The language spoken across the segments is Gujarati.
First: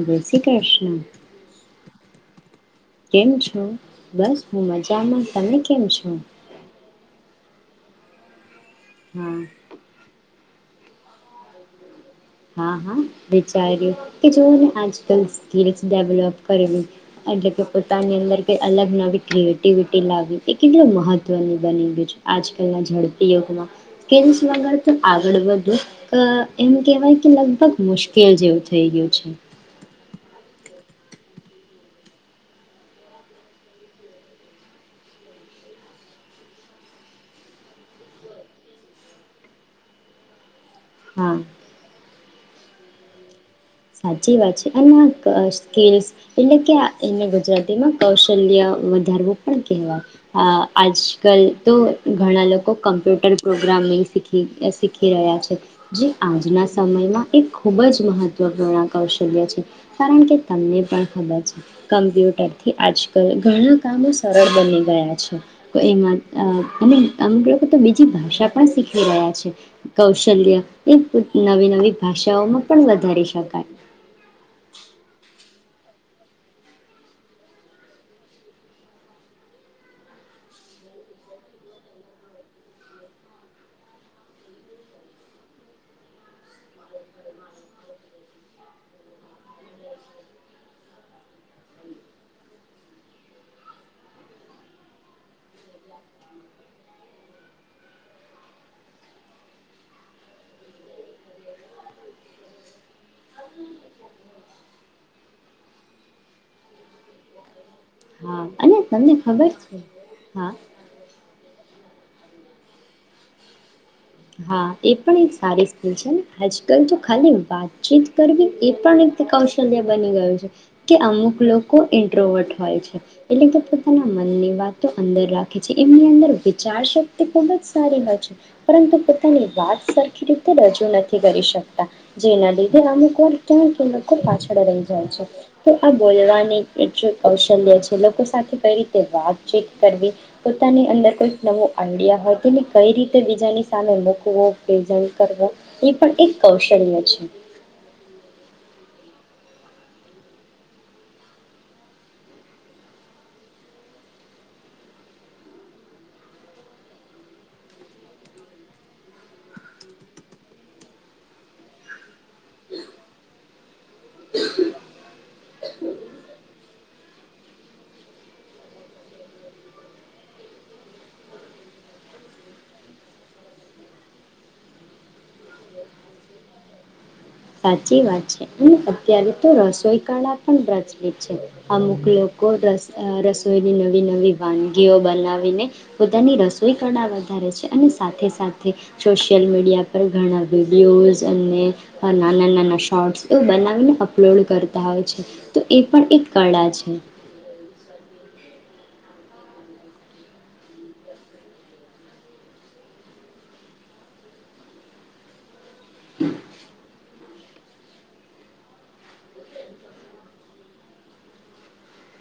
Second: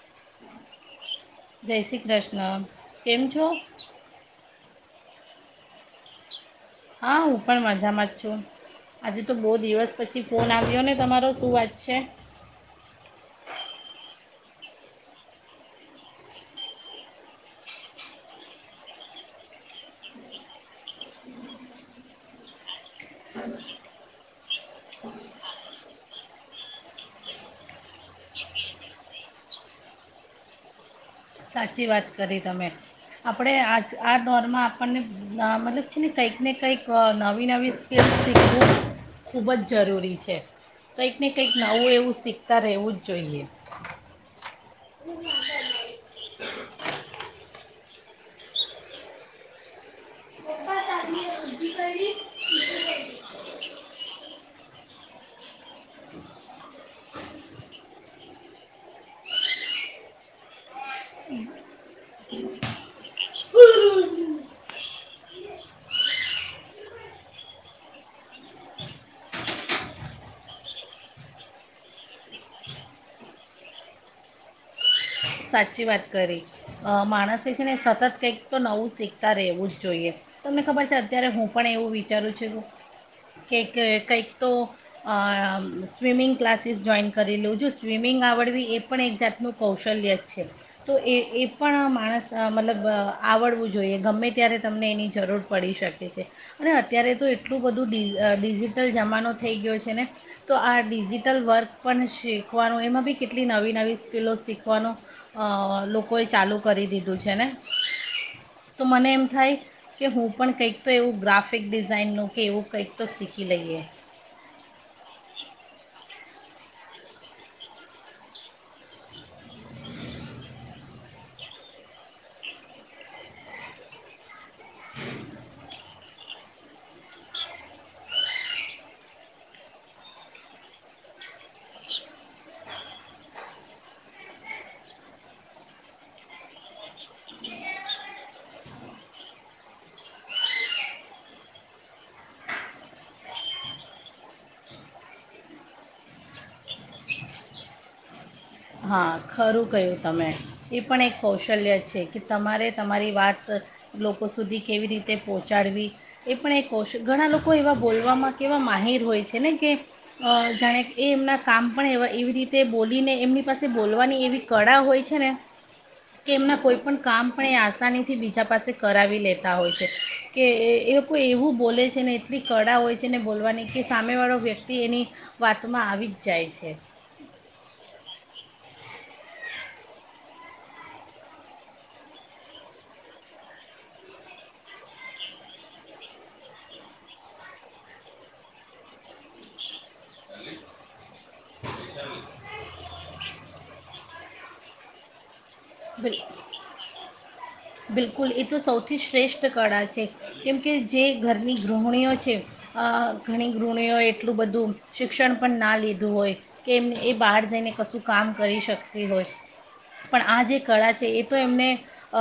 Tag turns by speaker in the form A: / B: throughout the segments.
A: જય શ્રી કૃષ્ણ
B: શિકૃષ્ણ
A: કેમ છો બસ હું મજામાં તમને કેમ છો
B: હા હું પણ મજામાં જ છું. આજે તો
A: હા
B: બહુ દિવસ પછી ફોન આવ્યો ને તમારો શું વાત છે.
A: હા હા વિચાર્યું કે જોઓને આજકાલ સ્કીલસ ડેવલપ કરલુ એટલે કે પોતાની અંદર કઈ અલગ નવી ક્રિએટિવિટી લાવવી એ કેટલી મહત્વની બની ગયું છે આજકાલના ઝડપી યુગમાં [unintelligible] વગર તો આગળ વધુંવુ એમ કેહેવાય લગભગ મુશ્કેલ જેવું થઇ ગયું છે.
B: સાચી વાત કરી તમે આપણે આજ આ દોરમાં આપણને મતલબ છે ને કંઈક ને કંઈક નવી નવી [inaudible] શીખવું ખૂબ જ જરૂરી છે. કંઈક ને
A: હા
B: કંઈક નવું એવું શીખતા રહેવું જ જોઈએ.
A: સાચી વાત છે અને [unintelligible] એટલે કે એને ગુજરાતીમાં કૌશલ્ય વધારવું પણ કહેવાય અ આજકાલ તો ઘણા લોકો કમ્પ્યુટર પ્રોગ્રામિંગ શીખી શીખી રહ્યા છે જે આજના સમયમાં એ ખૂબ જ મહત્ત્વ [unintelligible] કૌશલ્ય છે કારણ કે તમને પણ ખબર છે કમ્પ્યુટરથી આજકાલ ઘણા કામો સરળ બની ગયા છે તો એમાં અ [unintelligible] તો બીજી ભાષા પણ શીખી રહ્યા છે કૌશલ્ય એ નવી નવી ભાષાઓમાં પણ વધારી [unintelligible]
B: સાચી વાત કરી અ માણસે છે ને સતત કંઈક તો નવું શીખતા રહેવું જ જોઈએ તમને ખબર છે અત્યારે હું પણ એવું વિચારું છું કેક કંઈક તો અ સ્વિમિંગ ક્લાસીસ જોઈન કરી લેઉં છું જો સ્વિમિંગ આવડવી એ પણ એક જાતનું કૌશલ્ય.. છે તો એ એ પણ માણસ મતલબ આવડવું જોઈએ ગમે ત્યારે તમને એની જરૂર પડી શકે છે અને અત્યારે તો એટલું બધું ડિ ડિજિટલ જમાનો થઈ ગયો છે ને તો આ ડિજિટલ વર્ક પણ શીખવાનું એમાં બી કેટલી નવી નવી સ્કિલો શીખવાનું.. અ લોકોએ ચાલુ કરી દીધું છે ને
A: હા અને
B: તો મને
A: તમને
B: એમ
A: ખબર
B: થાય
A: છે
B: કે હું પણ
A: હા
B: કંઈક તો એવું ગ્રાફ કફિક ડિઝાઇનનું કે એવું કંઈક તો શીખી લઈએ.
A: હા એ પણ એક સારી સ્કીલ છે આજકાલ તો ખાલી વાતચીત કરવી એ પણ એક કૌશલ્ય બની ગયું છે કે અમુક લોકો ઇન્ટ્રોવર્ટ હોય છે એટલે કે પોતાના મનની વાતો અંદર રાખે છે એમની અંદર વિચાર શક્તિ ખુબ જ સારી હોય છે પરંતુ વાત સરખી રીતે રજૂ નથી કરી શકતા જેના લીધે અમુક વાર [unintelligible] લોકો પાછળ રહી જાય છે તો આ બોલવાની જે કૌશલ્ય છે લોકો સાથે કઈ રીતે વાતચીત કરવી પોતાની અંદર કોઈક નવું આઈડિયા હોય તેને કઈ રીતે બીજાની સામે મૂક કુ યુ કે જેમ કરવ એ પણ એક કૌશલ્ય છે
B: હા ખરું કહ્યું તમે એ પણ એક કૌશલ્ય છે કે તમારે તમારી વાત લોકો સુધી કેવી રીતે પહોંચાડવી એ પણ એક કૌશ ઘણા લોકો એવા બોલવામાં કે એવા માહિર હોય છે ને કે જાણે એ એમના કામ પણ એવા એવી રીતે બોલીને એમની પાસે બોલવાની એવી કળા હોય છે ને કે એમના કોઈ પણણ કામ પણ એ આસાનીથી બીજા પાસે કરાવી લેતા હોય છે કે એ એ લોકો એવું બોલે છે ને એટલી કળા હોય છે ને બોલવાની કે સામેવાળો વ્યક્તિ એની વાતમાં આવી જ જાય છે.
A: સાચી વાત છે અને અત્યારે તો રસોઈ કળા પણ પ્રચલિત છે અમુક લોકો રસ રસોઈની નવી નવી વાનગીઓ બનાવીને પોતાની રસોઈ કળા વધારે છે અને સાથે સાથે સોશિયલ મીડિયા પર ઘણા વિડીયોઝ અને નાના નાના શોર્ટ્સ તો બનાવીને અપલોડ કરતા હોય છે. તો એ પણ
B: બિલ-
A: એક કળા છે.
B: બિલકુલ એ તો સૌથી શ્રેષ્ઠ કળા છે કેમ કે જે ઘરની ગૃહિણીઓ છે અ ઘણી ગૃહિણીઓએ એટલું બધું શિક્ષણ પણ ના લીધું હોય કે એમ એ બહાર જઈને કશું કામ કરી શકતી હોય પણ આ જે કળા છે એ તો એમને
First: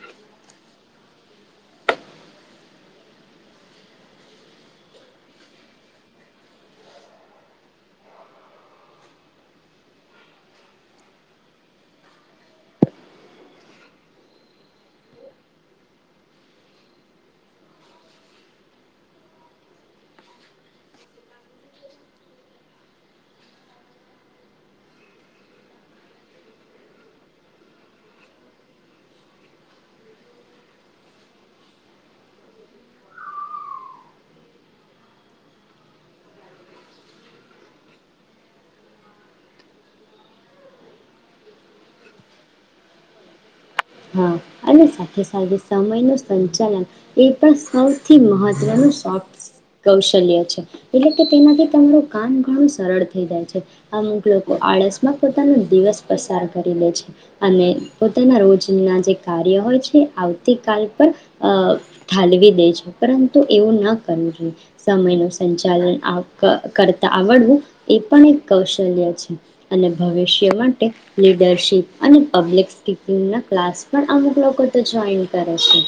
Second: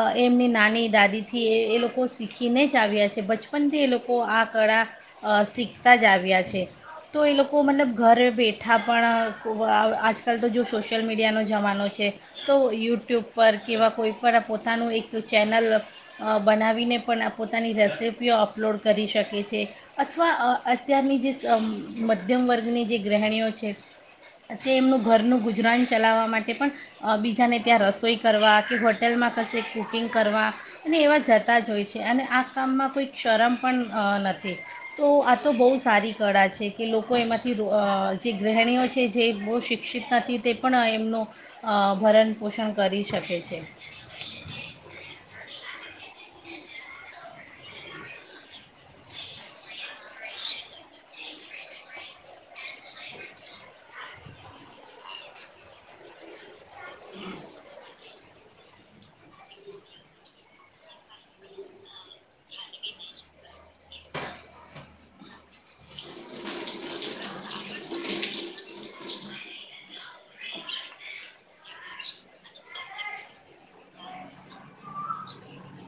B: અ એમની નાની દાદીથી એ એ લોકો શીખીને જ આવ્યા છે બચપનથી એ લોકો આ કળા શીખતા જ આવ્યા છે તો એ લોકો મતલબ ઘરે બેઠા પણ કો આજકાલ તો જો સોશિયલ મીડિયાનો જમાનો છે તો યુટ્યુબ પર કેવા કોઈ પણ પોતાનું એક તો ચેનલ બનાવીને પણ આ પોતાની રેસીપીઓ અપલોડ કરી શકે છે અથવા અ અત્યારની જે મધ્યમ વર્ગની જે ગૃહણીઓ છે તે એમનું ઘરનું ગુજરાન ચલાવવા માટે પણ બીજાને ત્યાં રસોઈ કરવા કે હોટેલમાં કશે કુકિંગ કરવા અને એવા જતા જ હોય છે અને આ કામમાં કોઈ શરમ પણ નથી તો આ તો બહુ સારી કળા છે કે લોકો એમાંથી જે ગૃહિણીઓ છે જે બહુ શિક્ષિત નથી તે પણ એમનું અ ભરણ પોષણ કરી શકે છે.
A: હા અને સાથે સાથે સમય ન સંચાલન એ પણ સૌથી મહત્વનું સોફ્ટ કૌશલ્ય છે એટલે કે તેમાંથી તમારું કામ ઘણું સરળ થઈ જાય છે અમુક લોકો આળસમાં પોતાનો દિવસ પસાર કરી લે છે અને પોતાના રોજ ના જે કાર્ય હોય છે આવતીકાલ પર અ ઠાલવી દે છે પરંતુ એવું ન કરવું જોઈએ સમયનું સંચાલન આ કરતા આવડવું એ પણ એક કૌશલ્ય છે અને ભવિષ્ય માટે લીડરશીપ અને પબ્લિક સ્પીિંગના ક્લાસ પણ અમુક લોકો તો જોઈન કરે છે.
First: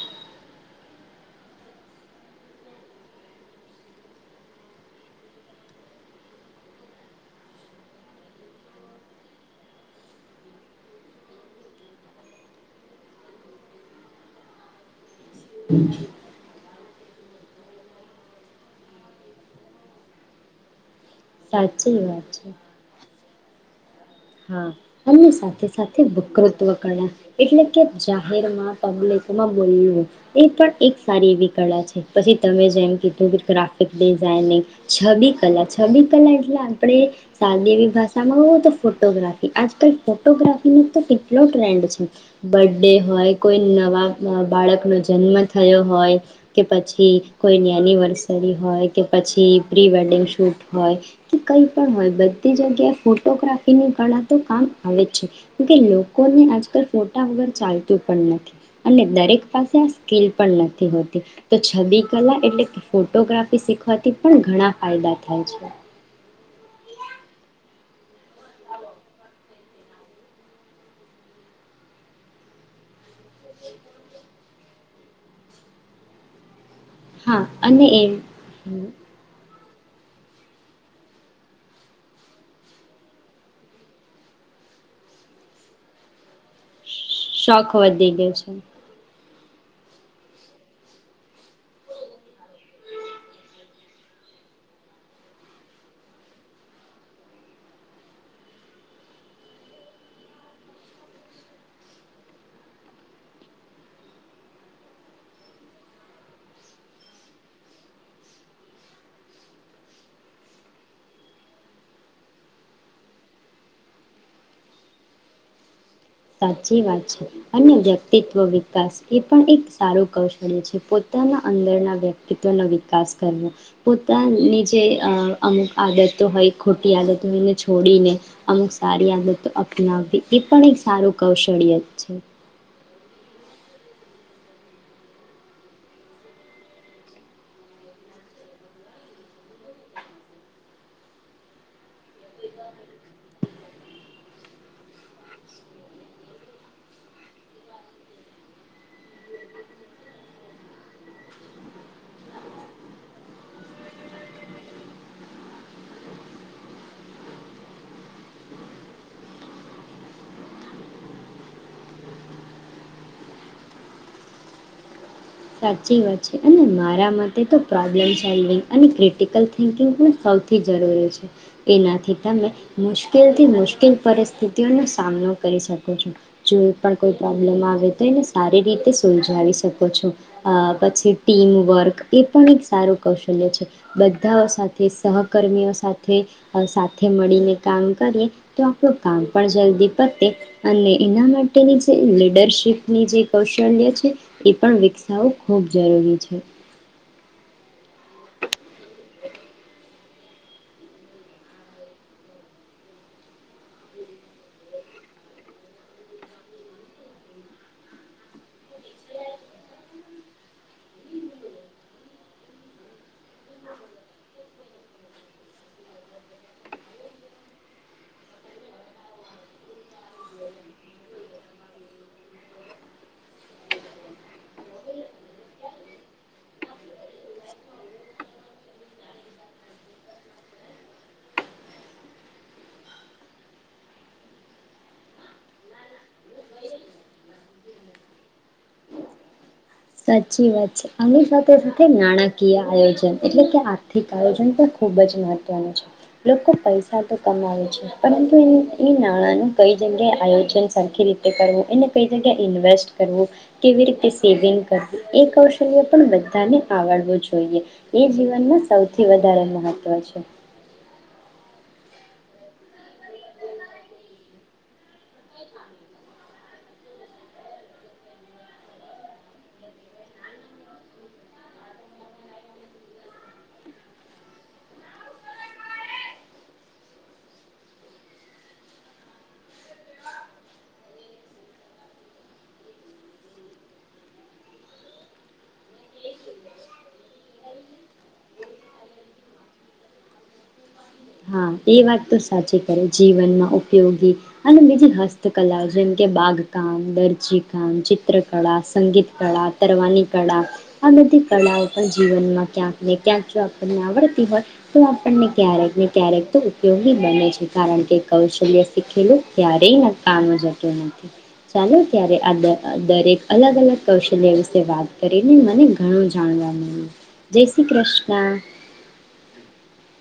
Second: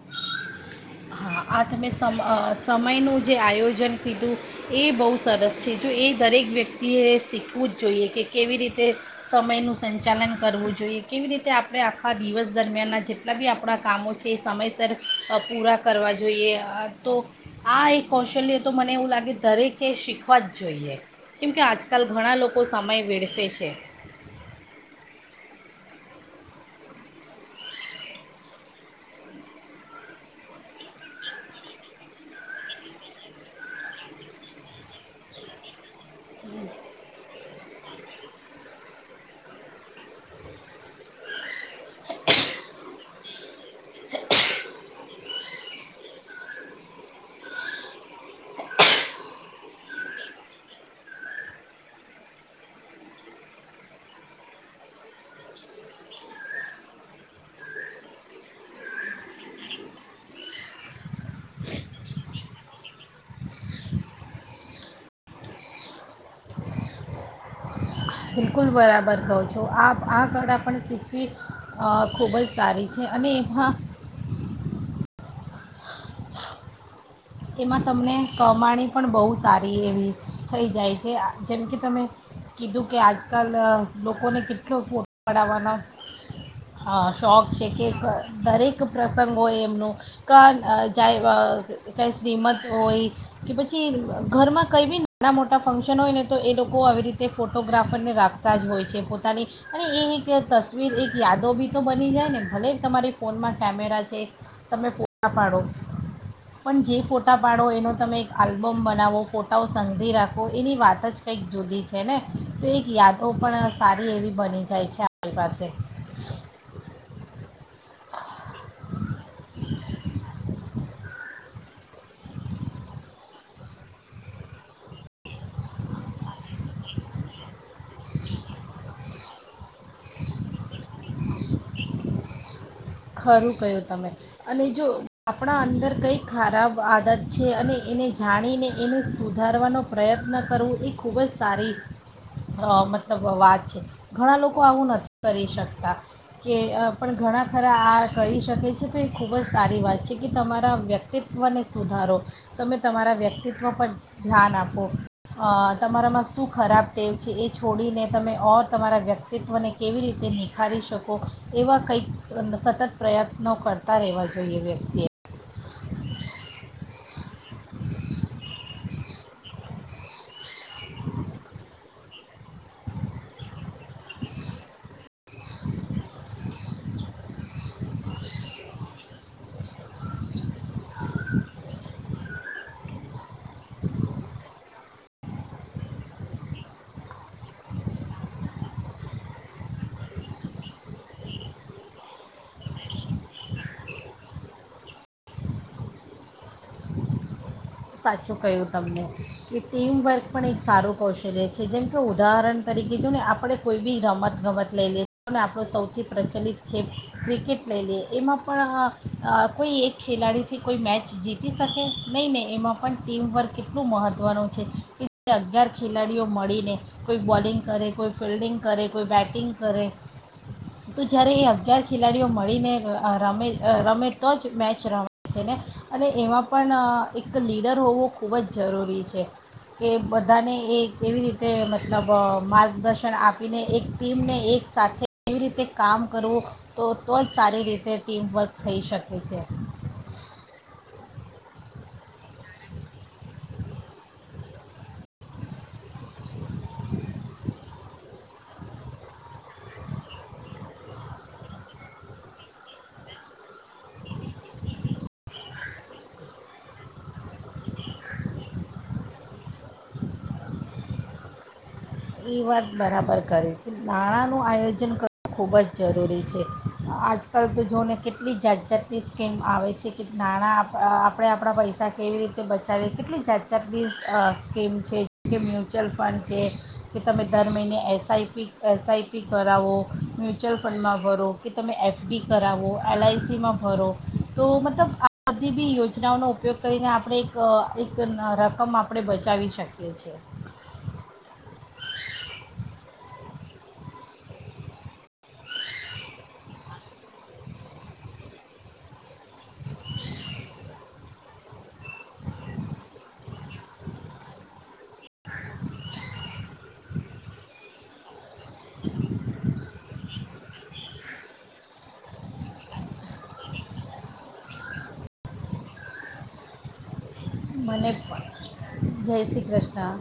B: હા આ તમે સમ અ સમયનું જે આયોજન કીધું એ બહુ સરસ છે જો એ દરેક વ્યક્તિએ શીખવું જ જોઈએ કે કેવી રીતે સમયનું સંચાલન કરવું જોઈએ કેવી રીતે આપણે આખા દિવસ દરમિયાનના જેટલા બી આપણાં કામો છે એ સમયસર અ પૂરા કરવા જોઈએ. આ તો આ એક કૌશલ્ય તો મને એવું લાગે દરેકે શીખવા જ જોઈએ. કેમ કે
A: સાચી
B: આજકાલ
A: વાત
B: ઘણા
A: છે
B: લોકો સમય વેડ [inaudible] છે
A: હા અને સાથે સાથે વકૃત્વ કળા એટલે કે જાહેરમાં પબ્લિકમાં બોલવું એ પણ એક સારી એવી કળા છે પછી તમે જેમ કીધું કે ગ્રાફિક ડિઝઇનિંગ છબી કલા છબી કલા એટલે આપણે સાદી એવી ભાષામાં હો તો ફોટોગ્રાફી આજકાલ ફોટોગ્રાફીનો તો કેટલો ટ્રેન્ડ છે બર્થ ડે હોય કોઈ નવા બાળકનો જન્મ થયો હોય કે પછી કોઈની એનિવર્સરી હોય કે પછી પ્રી વેડિંગ શૂટ હોય કે કંઈ પણ હોય બધી જગ્યાએ ફોટોગ્રાફી ની કળા તો કામ આવે છે કેમ કે લોકોને આજકાલ ફોટા વગર ચાલતું પણ નથી અને દરેક પાસે આ સ્કીલ પણ નથી હોતી તો છબી કલા એટલે કે ફોટોગ્રાફી શીખવાથી પણ ઘણા ફાયદા થાય છે.
B: બિલકુલ બરાબર કહું છો આ આ કળા પણ શીખવી ખૂબ જ સારી છે. અને [inaudible] હા
A: હા
B: એમાં
A: અને એ
B: તમને કમાણી પણ બહુ સારી એવી થઈ જાય છે જેમ કે તમે કીધું કે આજકાલ લોકોને કેટલો ફોટો પાડાવવાના અ શોખ છે કે
A: વધી ગયો છે
B: દરેક પ્ર સંગ હો એમનું ક જાય ચાહે શ્રીમત હોય કે પછી ઘરમાં કંઈ બી નાના મોટા ફંક્શન હોય ને તો એ લોકો આવી રીતે ફોટોગ્રાફરને રાખતા જ હોય છે પોતાની અને એ એક તસવીર એક યાદો બી તો બની જાય ને ભલે તમારી ફોનમાં કેમેરા છે તમે ફોટા પાડો પણ જે ફોટા પાડો એનો તમે એક આલ્બમ બનાવો ફોટાઓ સંધી રાખો એની વાત જ કંઈક જુદી છે ને તો એક યાદો પણ સારી એવી બની જાય છે આપણી પાસે
A: સાચી વાત છે અને વ્યક્તિત્વ વિકાસ એ પણ એક સારું કૌશલ્ય છે પોતાના અંદરના વ્યક્તિત્વનો વિકાસ કરવો પોતાની જે અમુક આદતો હોય ખોટી આદતોય એને છોડીને અમુક સારી આદતો અપનાવવી એ પણ એક સારું કૌશળિય જ છે.
B: ખરું કહ્યું તમે અને જો આપણા અંદર કંઈ ખરાબ આદત છે અને એને જાણીને એને સુધારવાનો પ્રયત્ન કરવો એ ખૂબ જ સારી મતલબ વાત છે ઘણા લોકો આવું નથી કરી શકતા કે પણ ઘણા ખરા આ કરી શકે છે તો એ ખૂબ જ સારી વાત છે કે તમારા વ્યક્તિત્વને સુધારો તમે તમારા વ્યક્તિત્વ પર ધ્યાન આપો તમારામાં શું ખરાબ ટેવ છે એ છોડીને તમે ઓર તમારા વ્યક્તિત્વને કેવી રીતે નિખારી શકો એવા કંઈક સતત પ્રયત્નો કરતા રહેવા જોઈએ વ્યક્તિએ
A: સાચી વાત છે અને મારા માટે તો પ્રોબ્લમ સોલ્વિંગ અને ક્રિટિકલ થિંકિંગ પણ સૌથી જરૂરી છે તેનાથી તમે મુશ્કેલથી મુશ્કેલ પરિસ્થિતિઓનો સામનો કરી શકો છો જોઈ પણ કોઈ પ્રોબ્લમ આવે તો એને સારી રીતે સુલઝાવી શકો છો અ પછી ટીમવર્ક એ પણ એક સારું કૌશલ્ય છે બધાઓ સાથે સહકર્મીઓ સાથે સાથે મળીને કામ કરીએ તો આપણું કામ પણ જલ્દી પતે અને એના માટેની જે લીડરશીપની જે કૌશલ્ય છે એ પણ વિકસ થવું ખૂબ જરૂરી છે
B: સાચું કહ્યું તમને કે ટીમવર્ક પણ એક સારું કૌશલ્ય છે જેમ કે ઉદાહરણ તરીકે જો ને આપણે કોઈ બી રમતગમત લઈ લઈએ ને આપણો સૌથી પ્રચલિત ખેલ ક્રિકેટ લઈ લઈએ એમાં પણ કોઈ એક ખેલાડીથી કોઈ મેચ જીતી શકે નહીં નનેં એમાં પણ ટીમવર્ક એટલું મહત્ત્વનું છે કે અગિયાર ખેલાડીઓ મળીને કોઈ બોલિંગ કરે કોઈ ફિલ્ડિંગ કરે કોઈ બેટિંગ કરે તો જ્યારે એ અગિયાર ખેલાડીઓ મળીને રમે રમે તો જ મેચ રમે છે ને અને એમાં પણ એક એક લીડર હોવો ખૂબ જ જરૂરી છે કે બધાને એ કેવી રીતે મતલબ માર્ગદર્શન આપીને એક ટીમને એક સાથે કેવી રીતે કામ કરવું તો તો જ સારી રીતે ટીમવર્ક થઈ શકે છે
A: સાચી વાત છે આની સાથે સાથે નાણાંકીય આયોજન એટલે કે આર્થિક આયોજન પણ ખૂબ જ મહત્વનું છે લોકો પૈસા તો કમાવે છે પરંતુ એ એ નાણાંનું કઈ જગ્યાએ આયોજન સરખી રીતે કરવું એને કઈ જગ્યાએ ઇન્વેસ્ટ કરવું કેવી રીતે સેવિંગ પછી એ કૌશલ્ય પણ બધાને આવડવું જોઈએ એ જીવનમાં સૌથી વધારે મહત્વ છે.
B: એ વાત બરાબર કરે છે, નાણાંનું આયોજન કરવું ખૂબ જ જરૂરી છે, આજકાલ તો જોને કેટલી જાત જાતની સ્કીમ આવે છે કે નાણાં આ આપણે આપણા પૈસા કેવી રીતે બચાવીએ કેટલી જાત જાતની અ સ્કીમ છે, જે મ્યુચ્યુઅલ ફંડ છે. કે તમે દર મહિને S I P S I P કરાવો, મ્યુચ્યુઅલ ફંડમાં ભરો કે તમે એફ ડી કરાવો, એલ આઈ સીમાં ભરો, તો મતલબ આ બધી બી યોજનાઓનો ઉપયોગ કરીને આપણે એક એક રકમ આપણે બચાવી શકીએ છીએ.
A: હા એ વાત તો સાચી કરે જીવનમાં ઉપયોગી અને બીજી હસ્તકલાઓ જેમ કે બાગકામ, દરજીકામ, ચિત્રકળા, સંગીત કળા, તરવાની કળા આ બધી કળાઓ પણ જીવનમાં ક્યાંક ને ક્યાંક જો આપણને આવડતી હોય તો આપણને ક્યારેક ને ક્યારેક ઉપયોગી બને છે, કારણ કે કૌશલ્ય શીખેલું ક્યારેય નકામુ જતું નથી, ચાલો ત્યારે આ દર દરેક અલગ અલગ કૌશલ્ય વિશે વાત કરીને મને ઘણું જાણવા મળ્યું. જય શ્રી
B: મને પણ
A: કૃષ્ણ
B: જય શ્રી ક્રષ્ણ.